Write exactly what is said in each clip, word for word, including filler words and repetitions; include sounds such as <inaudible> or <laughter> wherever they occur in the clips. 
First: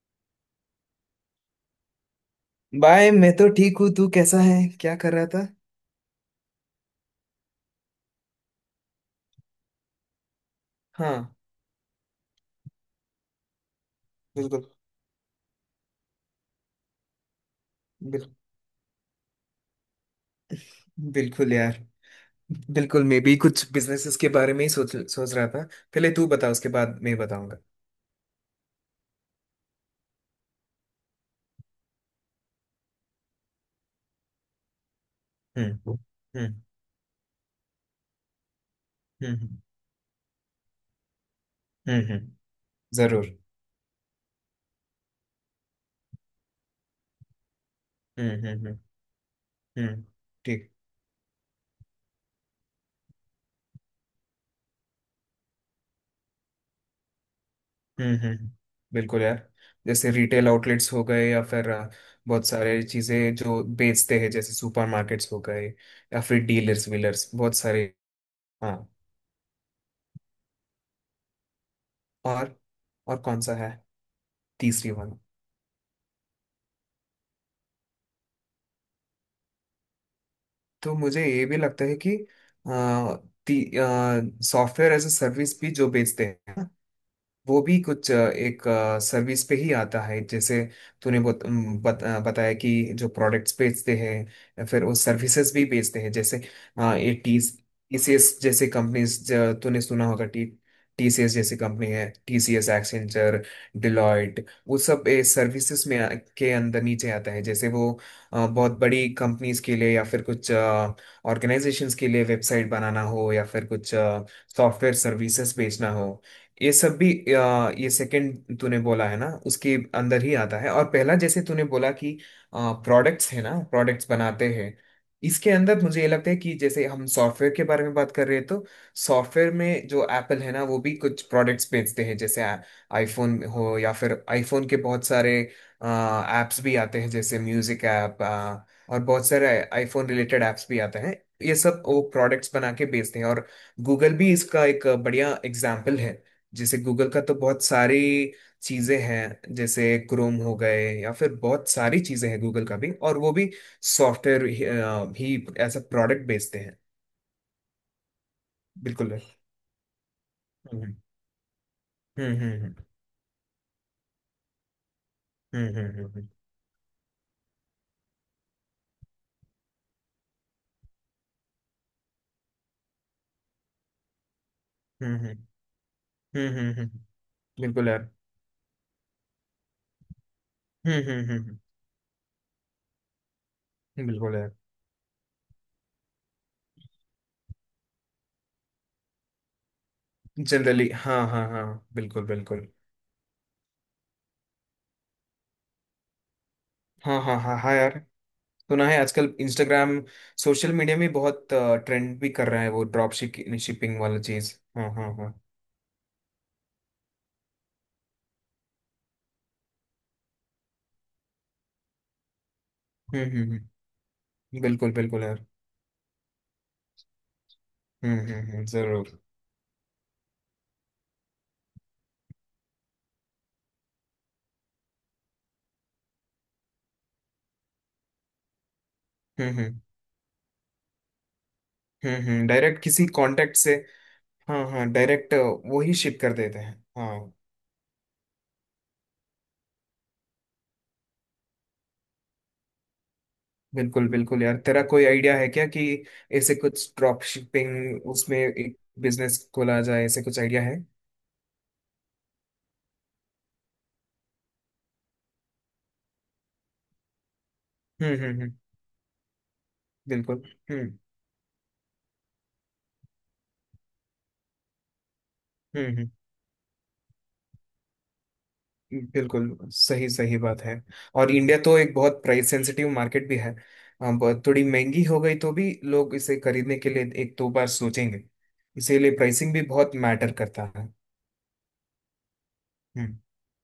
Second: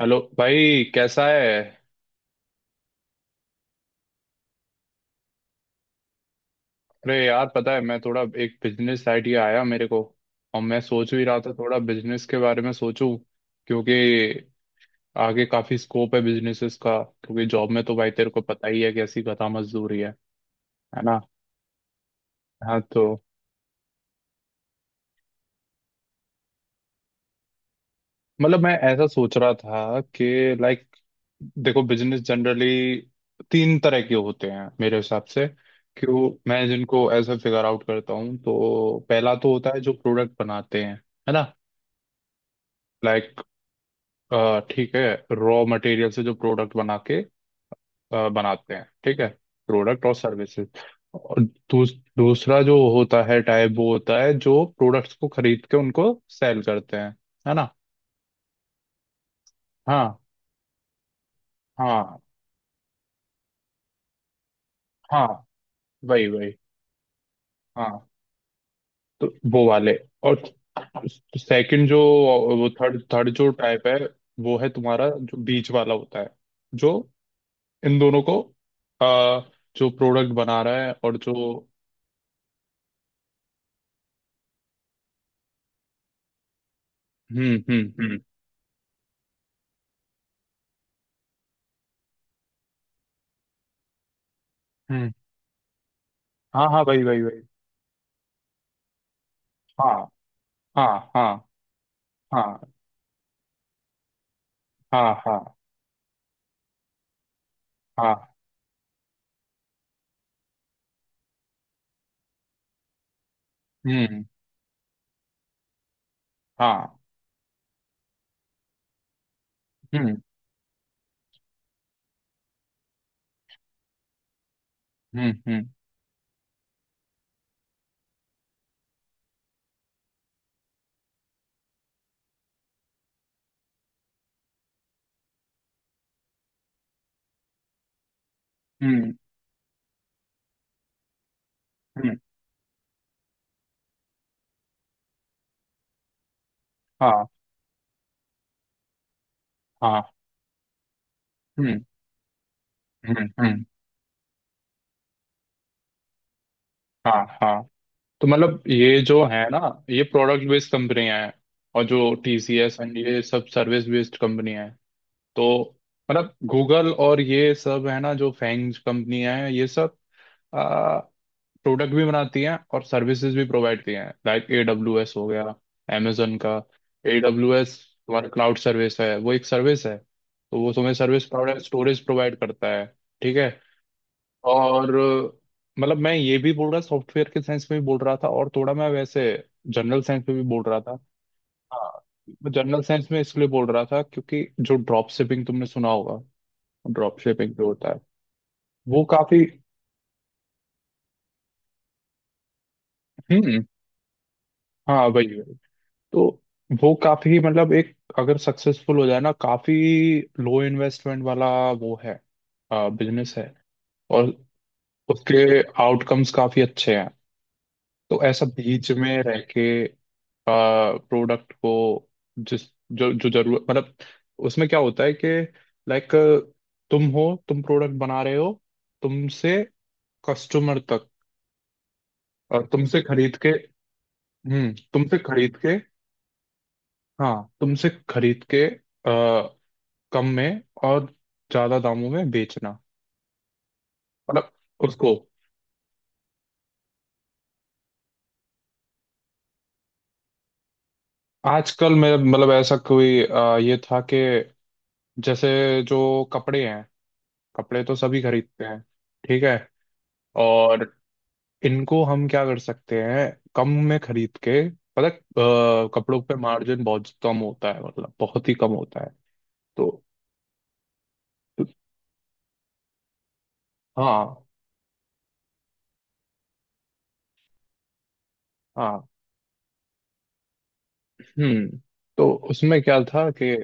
Hello भाई, कैसा है? बाय, मैं तो ठीक हूँ। तू कैसा है? क्या कर रहा था? अरे यार, पता है मैं थोड़ा एक बिजनेस आइडिया आया मेरे को। और मैं सोच हाँ। भी रहा था थोड़ा बिजनेस के बारे में सोचूं। क्योंकि बिल्कुल। आगे काफी स्कोप है बिजनेसेस का। क्योंकि जॉब में तो भाई बिल, तेरे को पता ही है कैसी गधा मजदूरी है है ना। बिल्कुल यार। हाँ बिल्कुल, तो मैं भी कुछ बिजनेसेस के बारे में ही सोच सोच रहा था। पहले तू बता, उसके बाद मैं बताऊंगा। मतलब मैं ऐसा सोच रहा था कि, लाइक, देखो बिजनेस जनरली तीन तरह के होते हैं मेरे हिसाब से। हम्म, क्यों हम्म, मैं जिनको ऐसा फिगर आउट करता हूँ तो हम्म, पहला तो हम्म। होता है जो प्रोडक्ट बनाते हैं, है ना। हम्म, हम्म। जरूर। लाइक, ठीक है, रॉ मटेरियल से जो प्रोडक्ट बना के अ, हम्म, हम्म, बनाते हम्म, हैं, ठीक है। हम्म। प्रोडक्ट और सर्विसेज। ठीक। और दूस, दूसरा जो होता है टाइप वो होता है जो प्रोडक्ट्स को खरीद के उनको सेल करते हैं, है ना। हम्म, हम्म, हम्म। बिल्कुल यार। जैसे हाँ रिटेल आउटलेट्स हो गए, या फिर अ, हाँ बहुत सारे चीजें जो बेचते हैं, जैसे हाँ, सुपरमार्केट्स हो गए, या वही फिर वही। डीलर्स वीलर्स बहुत सारे। हाँ हाँ। तो वो वाले। और सेकंड जो, और? वो थर्ड और थर्ड कौन जो सा है? टाइप है, वो है तीसरी तुम्हारा वाला। जो बीच वाला होता है। जो इन दोनों को, अ, जो प्रोडक्ट बना रहा है तो और मुझे जो। ये भी लगता है कि सॉफ्टवेयर एज ए सर्विस भी जो बेचते हैं, हम्म वो भी हम्म कुछ अ, हम्म एक अ, सर्विस पे ही आता है। जैसे तूने बत, अम, बत, अ, बताया कि जो प्रोडक्ट्स बेचते हैं, फिर वो हम्म। सर्विसेज भी बेचते हैं। जैसे हाँ हाँ, अ, भाई ये भाई भाई। टीस टीसीएस जैसे कंपनीज। तूने हाँ सुना होगा। टी हाँ हाँ टीसीएस जैसी कंपनी है, टीसीएस, हाँ एक्सेंचर, डिलॉयट, वो सब हाँ हाँ सर्विसेज में आ- के अंदर, नीचे आता है। जैसे वो हाँ। अ, बहुत बड़ी कंपनीज के लिए, या फिर कुछ ऑर्गेनाइजेशंस के लिए वेबसाइट बनाना हो, या फिर कुछ हम्म। सॉफ्टवेयर सर्विसेज बेचना हो, ये सब हाँ। भी अ, ये सेकंड तूने बोला है ना, उसके हम्म अंदर ही आता है। और पहला, जैसे तूने बोला कि प्रोडक्ट्स है ना, प्रोडक्ट्स बनाते हैं। हम्म इसके हम्म अंदर मुझे ये लगता है कि जैसे हम सॉफ्टवेयर के बारे में बात कर रहे हैं, तो सॉफ्टवेयर में जो एप्पल है ना, वो भी कुछ प्रोडक्ट्स बेचते हैं, जैसे आईफोन हो, या फिर आईफोन के बहुत सारे ऐप्स भी आते हैं, जैसे म्यूजिक ऐप, और हम्म बहुत सारे आईफोन रिलेटेड ऐप्स भी आते हैं। ये सब वो हम्म। प्रोडक्ट्स बना के बेचते हैं। और गूगल भी इसका एक बढ़िया एग्जाम्पल है। जैसे गूगल का हाँ तो बहुत सारी चीजें हैं, जैसे हाँ। क्रोम हो गए, या फिर बहुत हम्म सारी चीजें हैं गूगल का भी, और हम्म वो भी हम्म। सॉफ्टवेयर ही अ, भी एज अ प्रोडक्ट बेचते हैं। हाँ हाँ तो मतलब ये बिल्कुल जो यार। है ना, ये प्रोडक्ट बेस्ड हम्म, कंपनियां हैं। और जो हम्म, हम्म, टीसीएस एंड ये सब सर्विस बेस्ड कंपनियां हैं। तो हम्म, हम्म, मतलब गूगल और ये सब है ना जो फैंग कंपनियां हैं, ये सब प्रोडक्ट भी बनाती हैं और सर्विसेज भी प्रोवाइड किए हैं, लाइक ए डब्ल्यू एस हम्म, हो हम्म, गया amazon हम्म, का। हम्म, हम्म, हम्म, हम्म, ए हम्म। डब्ल्यू एस बिल्कुल यार। तुम्हारा क्लाउड सर्विस है, वो एक सर्विस है, तो वो तुम्हें हम्म, सर्विस हम्म, प्रोवाइड हम्म, स्टोरेज प्रोवाइड करता है, ठीक है। हम्म। बिल्कुल यार। और अ, मतलब मैं ये भी बोल रहा सॉफ्टवेयर के साइंस में भी बोल रहा था और थोड़ा मैं वैसे जनरल साइंस में भी बोल रहा जनरली, था। हाँ, हाँ, हाँ। हाँ बिल्कुल मैं बिल्कुल। जनरल साइंस में इसलिए बोल रहा था क्योंकि जो ड्रॉप शिपिंग तुमने सुना होगा। ड्रॉप हाँ, हाँ, शिपिंग हाँ, जो हाँ होता यार। है सुना है, वो आजकल काफी। इंस्टाग्राम, सोशल मीडिया में बहुत ट्रेंड भी कर रहा है वो ड्रॉप हम्म। शिपिंग वाला चीज। हाँ, हाँ हाँ, वही हाँ। वही। तो वो काफी मतलब, एक अगर सक्सेसफुल हो जाए ना, काफी लो इन्वेस्टमेंट वाला वो है, हम्म, बिजनेस हम्म, है। हम्म। और बिल्कुल बिल्कुल यार। उसके आउटकम्स काफी अच्छे हैं। हम्म, तो हम्म, ऐसा हम्म। बीच में जरूर। रह के प्रोडक्ट को, जिस, जो जो जरूरत मतलब, उसमें क्या होता है कि, लाइक, तुम हो, तुम प्रोडक्ट बना रहे हो, तुमसे हम्म, हम्म, कस्टमर तक। हम्म, हम्म। और डायरेक्ट तुमसे किसी खरीद के, कांटेक्ट से। हाँ, हम्म, हाँ, तुमसे डायरेक्ट खरीद के, वो ही शिप कर देते हैं। हाँ। हाँ तुमसे खरीद के कम में और ज्यादा दामों में बेचना। बिल्कुल बिल्कुल मतलब यार। तेरा कोई उसको, आइडिया है क्या कि ऐसे कुछ ड्रॉप शिपिंग उसमें एक बिजनेस खोला जाए, ऐसे कुछ आइडिया है? आजकल में मतलब ऐसा कोई, अ, ये था कि जैसे जो कपड़े हैं, कपड़े तो हम्म, सभी हम्म, हम्म। खरीदते हैं, ठीक है। बिल्कुल। और हम्म, इनको हम क्या कर सकते हैं? कम में खरीद के, पता है, अ, हम्म, हम्म। कपड़ों पे मार्जिन बहुत कम होता है, मतलब बहुत ही कम होता है। बिल्कुल, तो सही सही बात है। और इंडिया तो एक बहुत प्राइस सेंसिटिव मार्केट भी है। अ, हाँ बहुत थोड़ी महंगी हो गई तो भी लोग इसे खरीदने के लिए एक दो बार सोचेंगे। हाँ। इसीलिए प्राइसिंग भी बहुत मैटर करता है। हम्म। तो उसमें क्या हम्म, था कि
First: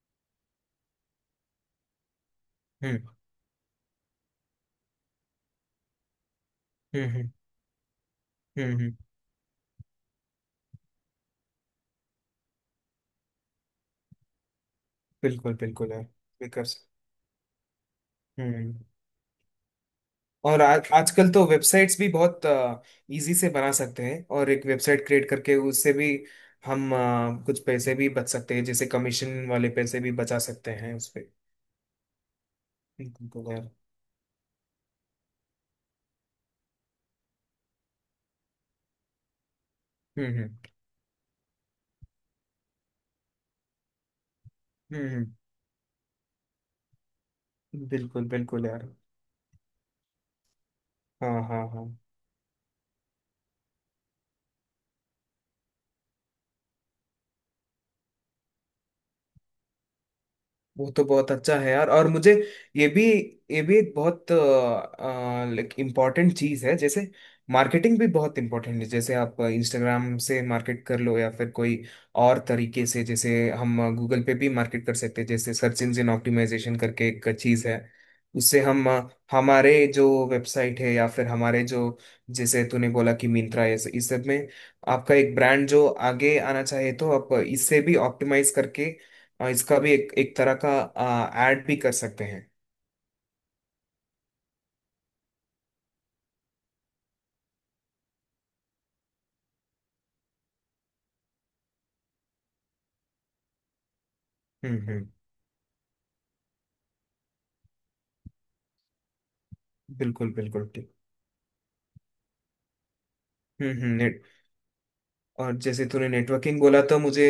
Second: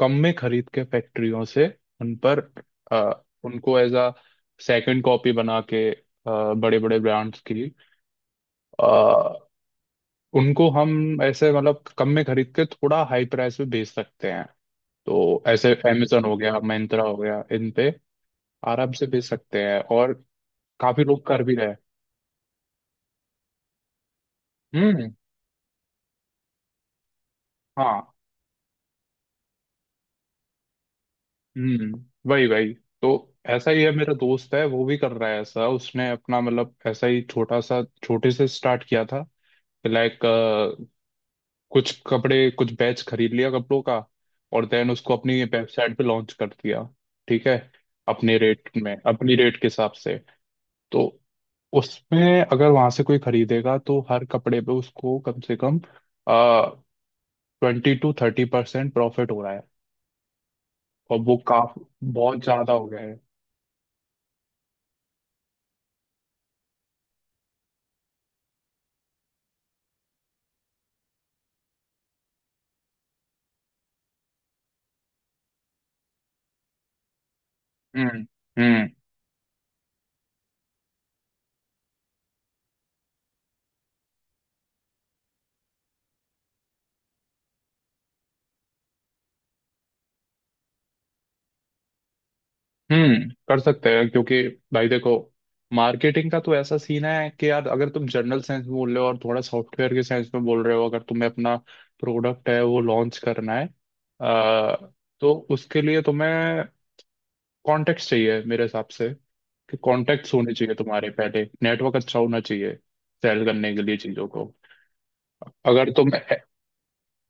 कम में खरीद के फैक्ट्रियों से उन पर, हम्म, अ, उनको एज अ सेकंड कॉपी बना के बड़े बड़े हम्म, हम्म, ब्रांड्स की, हम्म, हम्म। अ, उनको हम ऐसे मतलब कम में खरीद के थोड़ा हाई प्राइस पे बेच सकते हैं। तो बिल्कुल ऐसे बिल्कुल है। Amazon हो गया, बिकॉज। Myntra हो गया, इन पे हम्म। आराम से बेच सकते हैं और और आज काफी लोग आजकल कर तो भी रहे हैं। वेबसाइट्स भी बहुत इजी से बना सकते हैं, और एक वेबसाइट हम्म। क्रिएट करके उससे भी हम अ, कुछ पैसे हाँ। भी बच सकते हैं, जैसे कमीशन वाले पैसे भी बचा सकते हैं उस पे। हम्म वही वही। तो बिल्कुल यार। ऐसा ही है, मेरा दोस्त है वो भी कर रहा है ऐसा, उसने अपना मतलब ऐसा ही छोटा सा छोटे से स्टार्ट किया था। लाइक, हम्म, हम्म, कुछ कपड़े कुछ बैच खरीद लिया कपड़ों का। और देन उसको हम्म। अपनी वेबसाइट पे लॉन्च कर दिया, ठीक है, बिल्कुल अपने बिल्कुल रेट यार। में अपनी रेट के हिसाब से। तो हाँ, हाँ, हाँ, उसमें अगर वहां से कोई खरीदेगा तो हर कपड़े पे उसको कम से कम twenty to thirty percent profit हो रहा है। वो तो और बहुत वो अच्छा है काफी यार। और मुझे बहुत ज्यादा हो ये गया भी है। ये भी एक बहुत लाइक इम्पोर्टेंट चीज़ है, जैसे मार्केटिंग भी बहुत इम्पोर्टेंट है। जैसे आप इंस्टाग्राम से मार्केट कर लो, या फिर कोई और तरीके से, जैसे हम गूगल पे भी मार्केट कर सकते हैं। जैसे सर्च इंजन ऑप्टिमाइजेशन करके एक चीज़ है, हम्म उससे हम हम्म। अ, हमारे जो वेबसाइट है, या फिर हमारे जो जैसे तूने बोला कि मिंत्रा है, इस सब में आपका एक ब्रांड जो आगे आना चाहिए, तो आप इससे भी ऑप्टिमाइज करके, और इसका भी एक एक तरह का ऐड भी कर सकते हैं। हम्म कर सकते हैं क्योंकि भाई देखो मार्केटिंग का तो ऐसा सीन है कि यार, अगर तुम जनरल सेंस में बोल रहे हो और थोड़ा सॉफ्टवेयर के सेंस में बोल रहे हो, अगर तुम्हें अपना प्रोडक्ट है वो लॉन्च करना है, हम्म, अ, हम्म। तो उसके लिए तुम्हें कॉन्टेक्ट चाहिए मेरे हिसाब से। कि बिल्कुल कॉन्टेक्ट होने बिल्कुल चाहिए ठीक। तुम्हारे, पहले नेटवर्क अच्छा होना चाहिए सेल हम्म, करने के हम्म। लिए नेट चीजों को। और जैसे अगर तूने तुम, नेटवर्किंग बोला तो मुझे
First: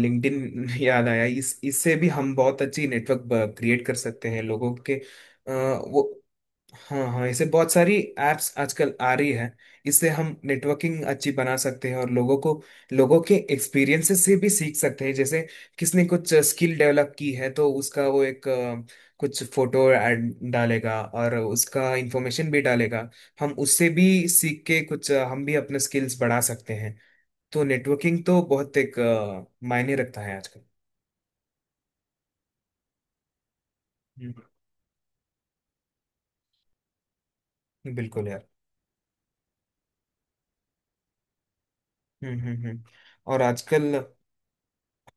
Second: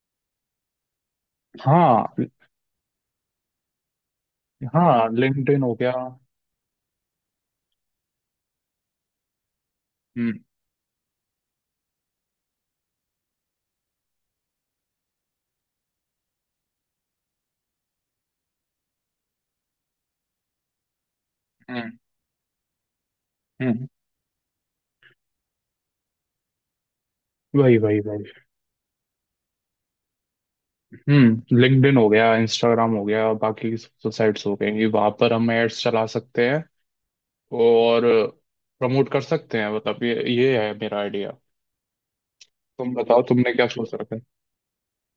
लिंक्डइन <laughs> याद आया। इस इससे भी हाँ हम बहुत अच्छी नेटवर्क क्रिएट कर सकते हैं लोगों के। हाँ, अ, लिंक्डइन हो गया। वो हाँ, हाँ, ऐसे बहुत सारी एप्स आजकल आ रही है। इससे हम हम्म नेटवर्किंग अच्छी बना सकते हैं, और लोगों को लोगों के एक्सपीरियंसेस से भी सीख सकते हैं। जैसे किसने कुछ स्किल डेवलप की है, तो उसका वो एक अ, कुछ फोटो ऐड डालेगा, और उसका हम्म इंफॉर्मेशन भी डालेगा। हम हम्म उससे भी सीख के कुछ अ, हम भी अपने स्किल्स बढ़ा सकते हैं। तो वही वही नेटवर्किंग वही। तो बहुत एक अ, मायने रखता है आजकल। हम्म लिंक्डइन हो गया, इंस्टाग्राम हो गया, बाकी हम्म, साइट्स हो गई, वहां पर हम एड्स चला सकते हैं और बिल्कुल यार। प्रमोट कर सकते हैं, मतलब ये ये है मेरा आइडिया। हम्म, हम्म, हम्म। तुम बताओ और तुमने क्या आजकल, सोच रखा है?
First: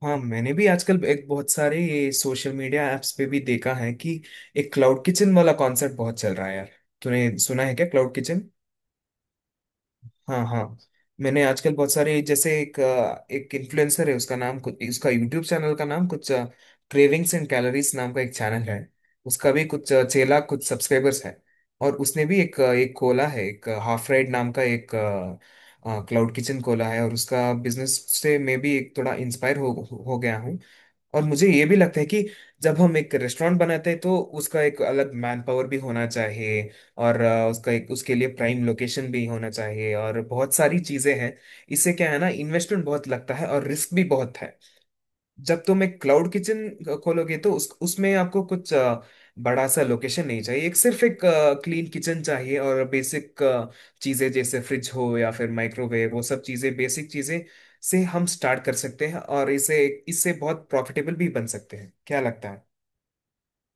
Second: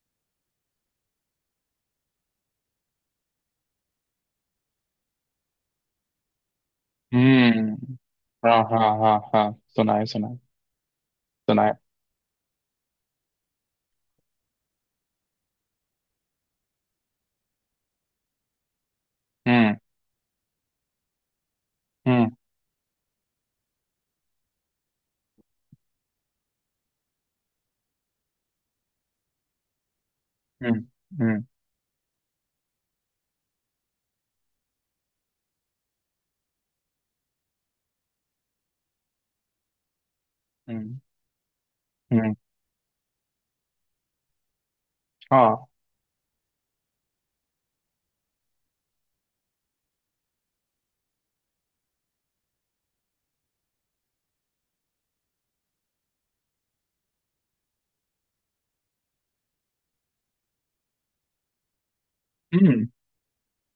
हाँ, मैंने भी आजकल एक बहुत सारे ये सोशल मीडिया एप्स पे भी देखा है कि एक क्लाउड किचन वाला कॉन्सेप्ट बहुत चल रहा है यार। तूने सुना है क्या, हम्म। Cloud kitchen? हाँ हाँ हाँ हाँ। सुनाए सुनाए हाँ, हाँ। मैंने सुनाए। आजकल बहुत सारे, जैसे एक अ, एक इन्फ्लुएंसर है, उसका नाम कुछ उसका यूट्यूब चैनल का नाम कुछ क्रेविंग्स एंड कैलोरीज नाम का एक चैनल है। उसका भी हम्म कुछ अ, छह लाख कुछ सब्सक्राइबर्स है। और उसने हम्म भी एक अ, एक खोला है, एक हाफ राइड नाम का एक क्लाउड किचन खोला है। और उसका बिजनेस से मैं भी एक थोड़ा इंस्पायर हो हो गया हूँ। हम्म और हम्म मुझे ये भी लगता है कि जब हम एक रेस्टोरेंट बनाते हैं तो उसका एक अलग मैन पावर भी होना चाहिए, और अ, उसका एक उसके लिए प्राइम लोकेशन भी होना चाहिए, और बहुत सारी हम्म चीजें हैं। इससे क्या है ना, हम्म, इन्वेस्टमेंट बहुत लगता है, और रिस्क भी बहुत है। हाँ। जब तुम एक क्लाउड किचन खोलोगे, तो उस उसमें आपको कुछ अ, बड़ा सा लोकेशन नहीं चाहिए। एक, सिर्फ एक क्लीन किचन चाहिए, और बेसिक चीजें, जैसे फ्रिज हो या फिर माइक्रोवेव, वो सब चीजें, बेसिक चीजें से हम स्टार्ट कर सकते हैं, और इसे इससे बहुत प्रॉफिटेबल भी बन सकते हैं। क्या लगता है? हम्म।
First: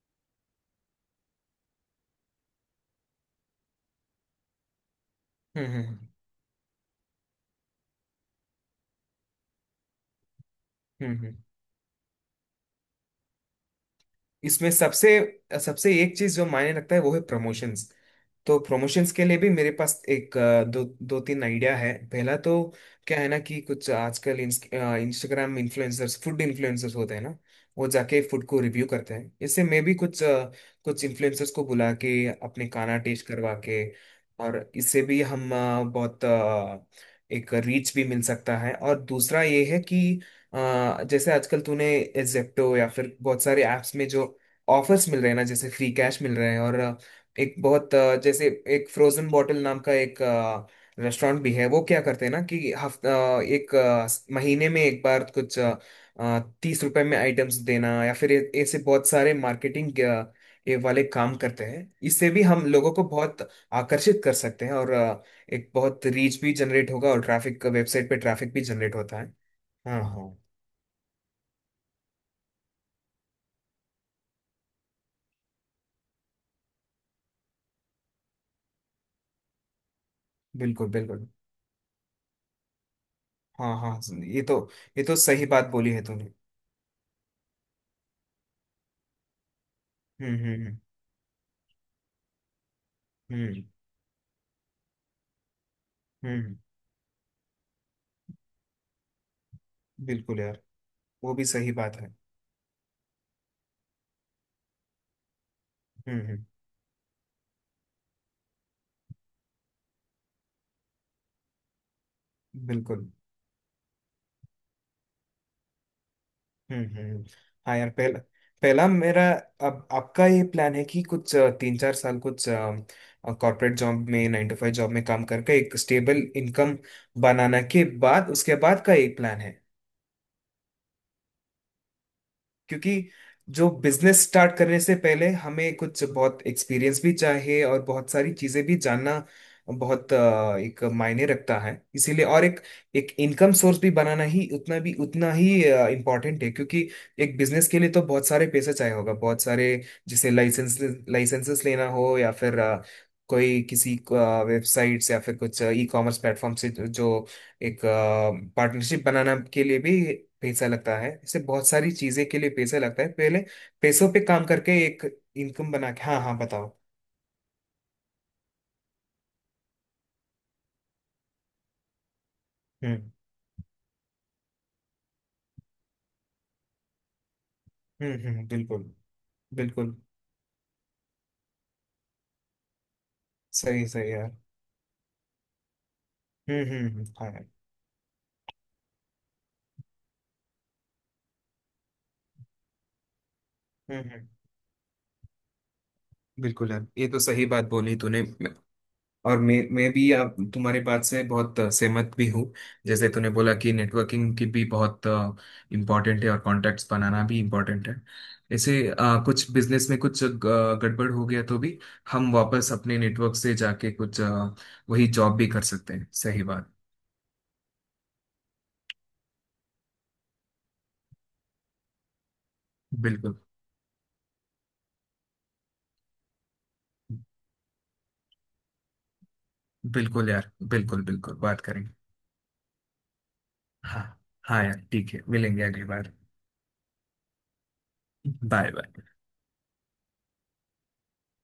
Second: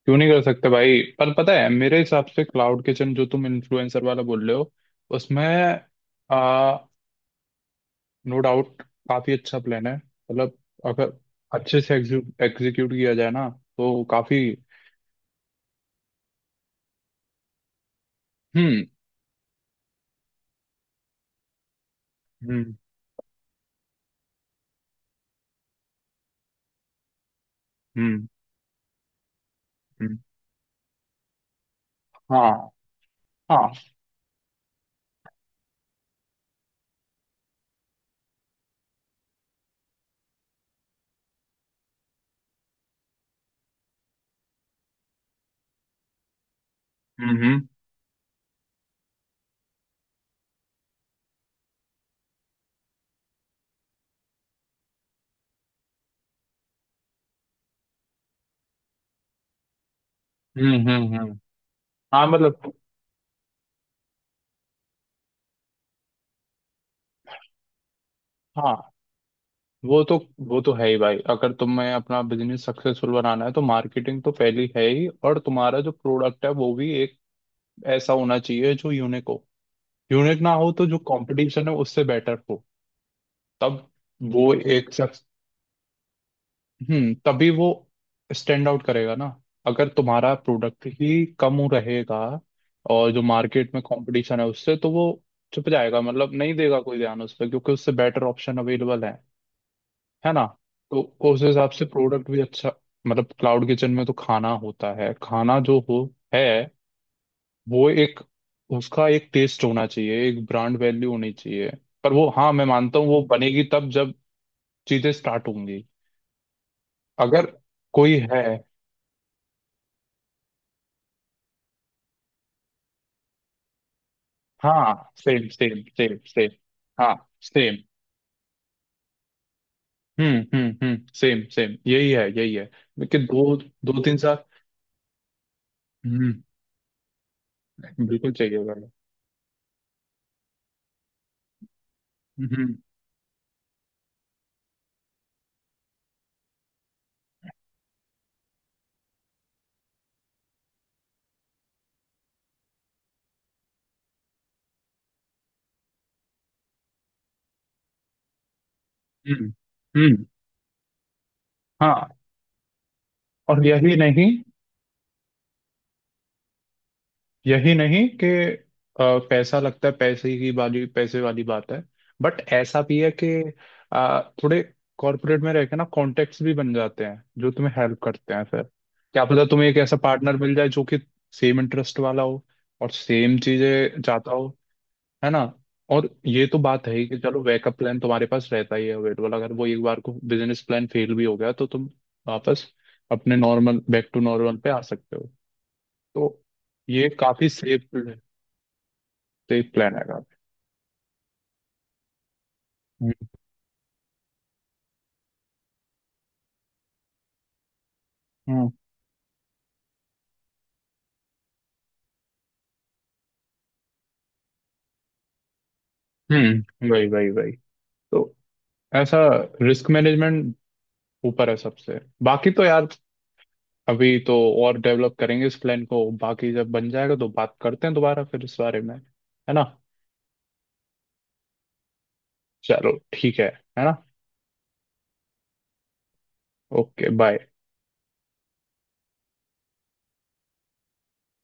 क्यों नहीं कर सकते भाई, पर पता है मेरे हिसाब से क्लाउड किचन जो तुम इन्फ्लुएंसर वाला बोल रहे हो, उसमें हम्म, हम्म, नो डाउट काफी अच्छा प्लान है, मतलब, अगर हम्म, हम्म। अच्छे से एग्जीक्यूट किया जाए ना तो काफी। इसमें सबसे सबसे एक चीज जो मायने रखता है, वो है प्रमोशंस। तो हम्म प्रमोशंस के लिए भी मेरे पास एक अ, दो दो तीन आइडिया है। पहला तो हम्म क्या है ना कि कुछ आजकल इंस्टाग्राम इन्फ्लुएंसर्स, फूड इन्फ्लुएंसर्स होते हैं ना, वो जाके हम्म फूड को रिव्यू करते हैं। इससे मैं भी हम्म, कुछ अ, कुछ इन्फ्लुएंसर्स को बुला के अपने हाँ खाना टेस्ट करवा हाँ। के, और इससे भी हम अ, बहुत अ, एक रीच भी मिल सकता है। और दूसरा ये है कि अ, जैसे आजकल तूने जेप्टो, या फिर बहुत सारे ऐप्स में जो ऑफर्स मिल रहे हैं ना, जैसे फ्री कैश मिल रहे हैं। और हम्म एक हम्म बहुत अ, जैसे एक फ्रोजन बॉटल नाम का एक रेस्टोरेंट भी है, वो क्या करते हैं ना कि हफ्ता एक अ, स- महीने में एक बार कुछ तीस रुपए में आइटम्स देना, या फिर ए- ऐसे बहुत सारे मार्केटिंग ये हम्म वाले हम्म काम हम्म। करते हैं। हाँ इससे भी हम मतलब, लोगों को बहुत आकर्षित कर सकते हैं, और अ, एक बहुत रीच भी जनरेट होगा, और ट्रैफिक, वेबसाइट पे ट्रैफिक भी हाँ जनरेट होता है। हाँ, वो तो, हाँ। वो तो है ही भाई, अगर तुम्हें अपना बिजनेस सक्सेसफुल बनाना है तो मार्केटिंग तो पहली है ही, और तुम्हारा जो प्रोडक्ट है वो भी एक ऐसा होना चाहिए जो यूनिक हो। यूनिक ना हो तो बिल्कुल जो बिल्कुल। कंपटीशन है उससे बेटर हो। हाँ, तब हाँ। ये वो तो एक, ये तो सही बात बोली है तूने। हम्म, तभी वो स्टैंड आउट करेगा ना। अगर तुम्हारा हम्म, हम्म, हम्म, प्रोडक्ट ही कम रहेगा और जो हम्म, मार्केट में कंपटीशन है उससे, तो वो छुप जाएगा, मतलब नहीं हम्म। देगा कोई ध्यान उस पर क्योंकि उससे बेटर ऑप्शन अवेलेबल है है बिल्कुल ना। यार। तो वो उस भी हिसाब सही से बात है। प्रोडक्ट भी अच्छा, मतलब क्लाउड किचन में तो खाना होता है, खाना जो हो हम्म, हम्म। है, वो एक, उसका एक टेस्ट होना चाहिए, एक ब्रांड वैल्यू होनी चाहिए। पर वो हाँ मैं मानता बिल्कुल। हूँ वो बनेगी तब जब चीजें स्टार्ट होंगी। हम्म, हम्म। अगर हाँ यार, कोई पहला है, पहला मेरा। अब आपका ये प्लान है कि कुछ अ, तीन चार साल कुछ कॉर्पोरेट जॉब में, नाइन टू फाइव जॉब हाँ में काम सेम करके एक same same stable same, income हाँ बनाना सेम, के बाद उसके बाद का एक प्लान है? हम्म हम्म हम्म सेम सेम, यही है यही है। क्योंकि लेकिन दो, जो दो तीन बिजनेस साल स्टार्ट करने से पहले हमें कुछ हम्म, बहुत एक्सपीरियंस भी चाहिए, और बहुत बिल्कुल सारी चाहिए चीजें भी वाला। जानना बहुत अ, एक मायने रखता है, इसीलिए। और एक हम्म एक इनकम सोर्स भी बनाना ही उतना भी उतना ही इम्पोर्टेंट है। क्योंकि एक बिजनेस के लिए तो बहुत सारे पैसे चाहिए होगा, बहुत सारे। जैसे लाइसेंस लाइसेंसेस लेना हो, या फिर अ, कोई किसी वेबसाइट्स, या फिर कुछ ई कॉमर्स प्लेटफॉर्म से जो एक पार्टनरशिप बनाना हम्म के लिए भी हम्म, पैसा लगता है। इससे बहुत सारी हाँ। चीजें के लिए पैसा लगता है। पहले और यही पैसों पे नहीं, काम करके एक इनकम बना के। हाँ, हाँ, बताओ। यही नहीं कि अ, पैसा लगता है, पैसे की वाली पैसे वाली बात है, बट ऐसा भी है हम्म, कि अ, थोड़े कॉर्पोरेट में रह के ना कॉन्टेक्ट्स भी बन जाते हैं जो तुम्हें हेल्प हम्म, करते हैं, हम्म। फिर बिल्कुल क्या पता तुम्हें एक बिल्कुल। ऐसा पार्टनर मिल जाए जो कि सेम इंटरेस्ट वाला हो और सेम सही चीजें सही यार। चाहता हो, है ना। और ये तो हम्म, बात हम्म, है ही हम्म, कि हाँ चलो यार। बैकअप प्लान तुम्हारे पास रहता ही है अवेलेबल, अगर वो एक बार को बिजनेस प्लान फेल भी हो गया तो तुम वापस अपने नॉर्मल हम्म, बैक टू हम्म। नॉर्मल पे आ सकते हो। तो बिल्कुल यार, ये ये तो सही काफी बात सेफ बोली है। तूने। और मैं तो एक मैं प्लान है भी आप काफी। तुम्हारी बात से बहुत अ, सहमत भी हूँ। जैसे तूने बोला कि नेटवर्किंग की भी बहुत इम्पोर्टेंट है, और कॉन्टैक्ट्स बनाना भी इम्पोर्टेंट है। हम्म ऐसे अ, कुछ बिजनेस में कुछ ग- गड़बड़ हो गया तो भी हम वापस अपने नेटवर्क से जाके कुछ अ, वही जॉब भी कर सकते हैं। सही बात। हम्म, वही वही वही। तो ऐसा रिस्क मैनेजमेंट ऊपर है सबसे, बाकी तो यार बिल्कुल अभी तो और डेवलप करेंगे इस प्लान को, बाकी जब बन जाएगा तो बात करते हैं दोबारा फिर इस बारे में, है ना। बिल्कुल यार, बिल्कुल बिल्कुल बात करेंगे। चलो, ठीक है है ना। हाँ, हाँ यार ठीक है, मिलेंगे अगली बार। Okay, bye. <laughs> Bye bye.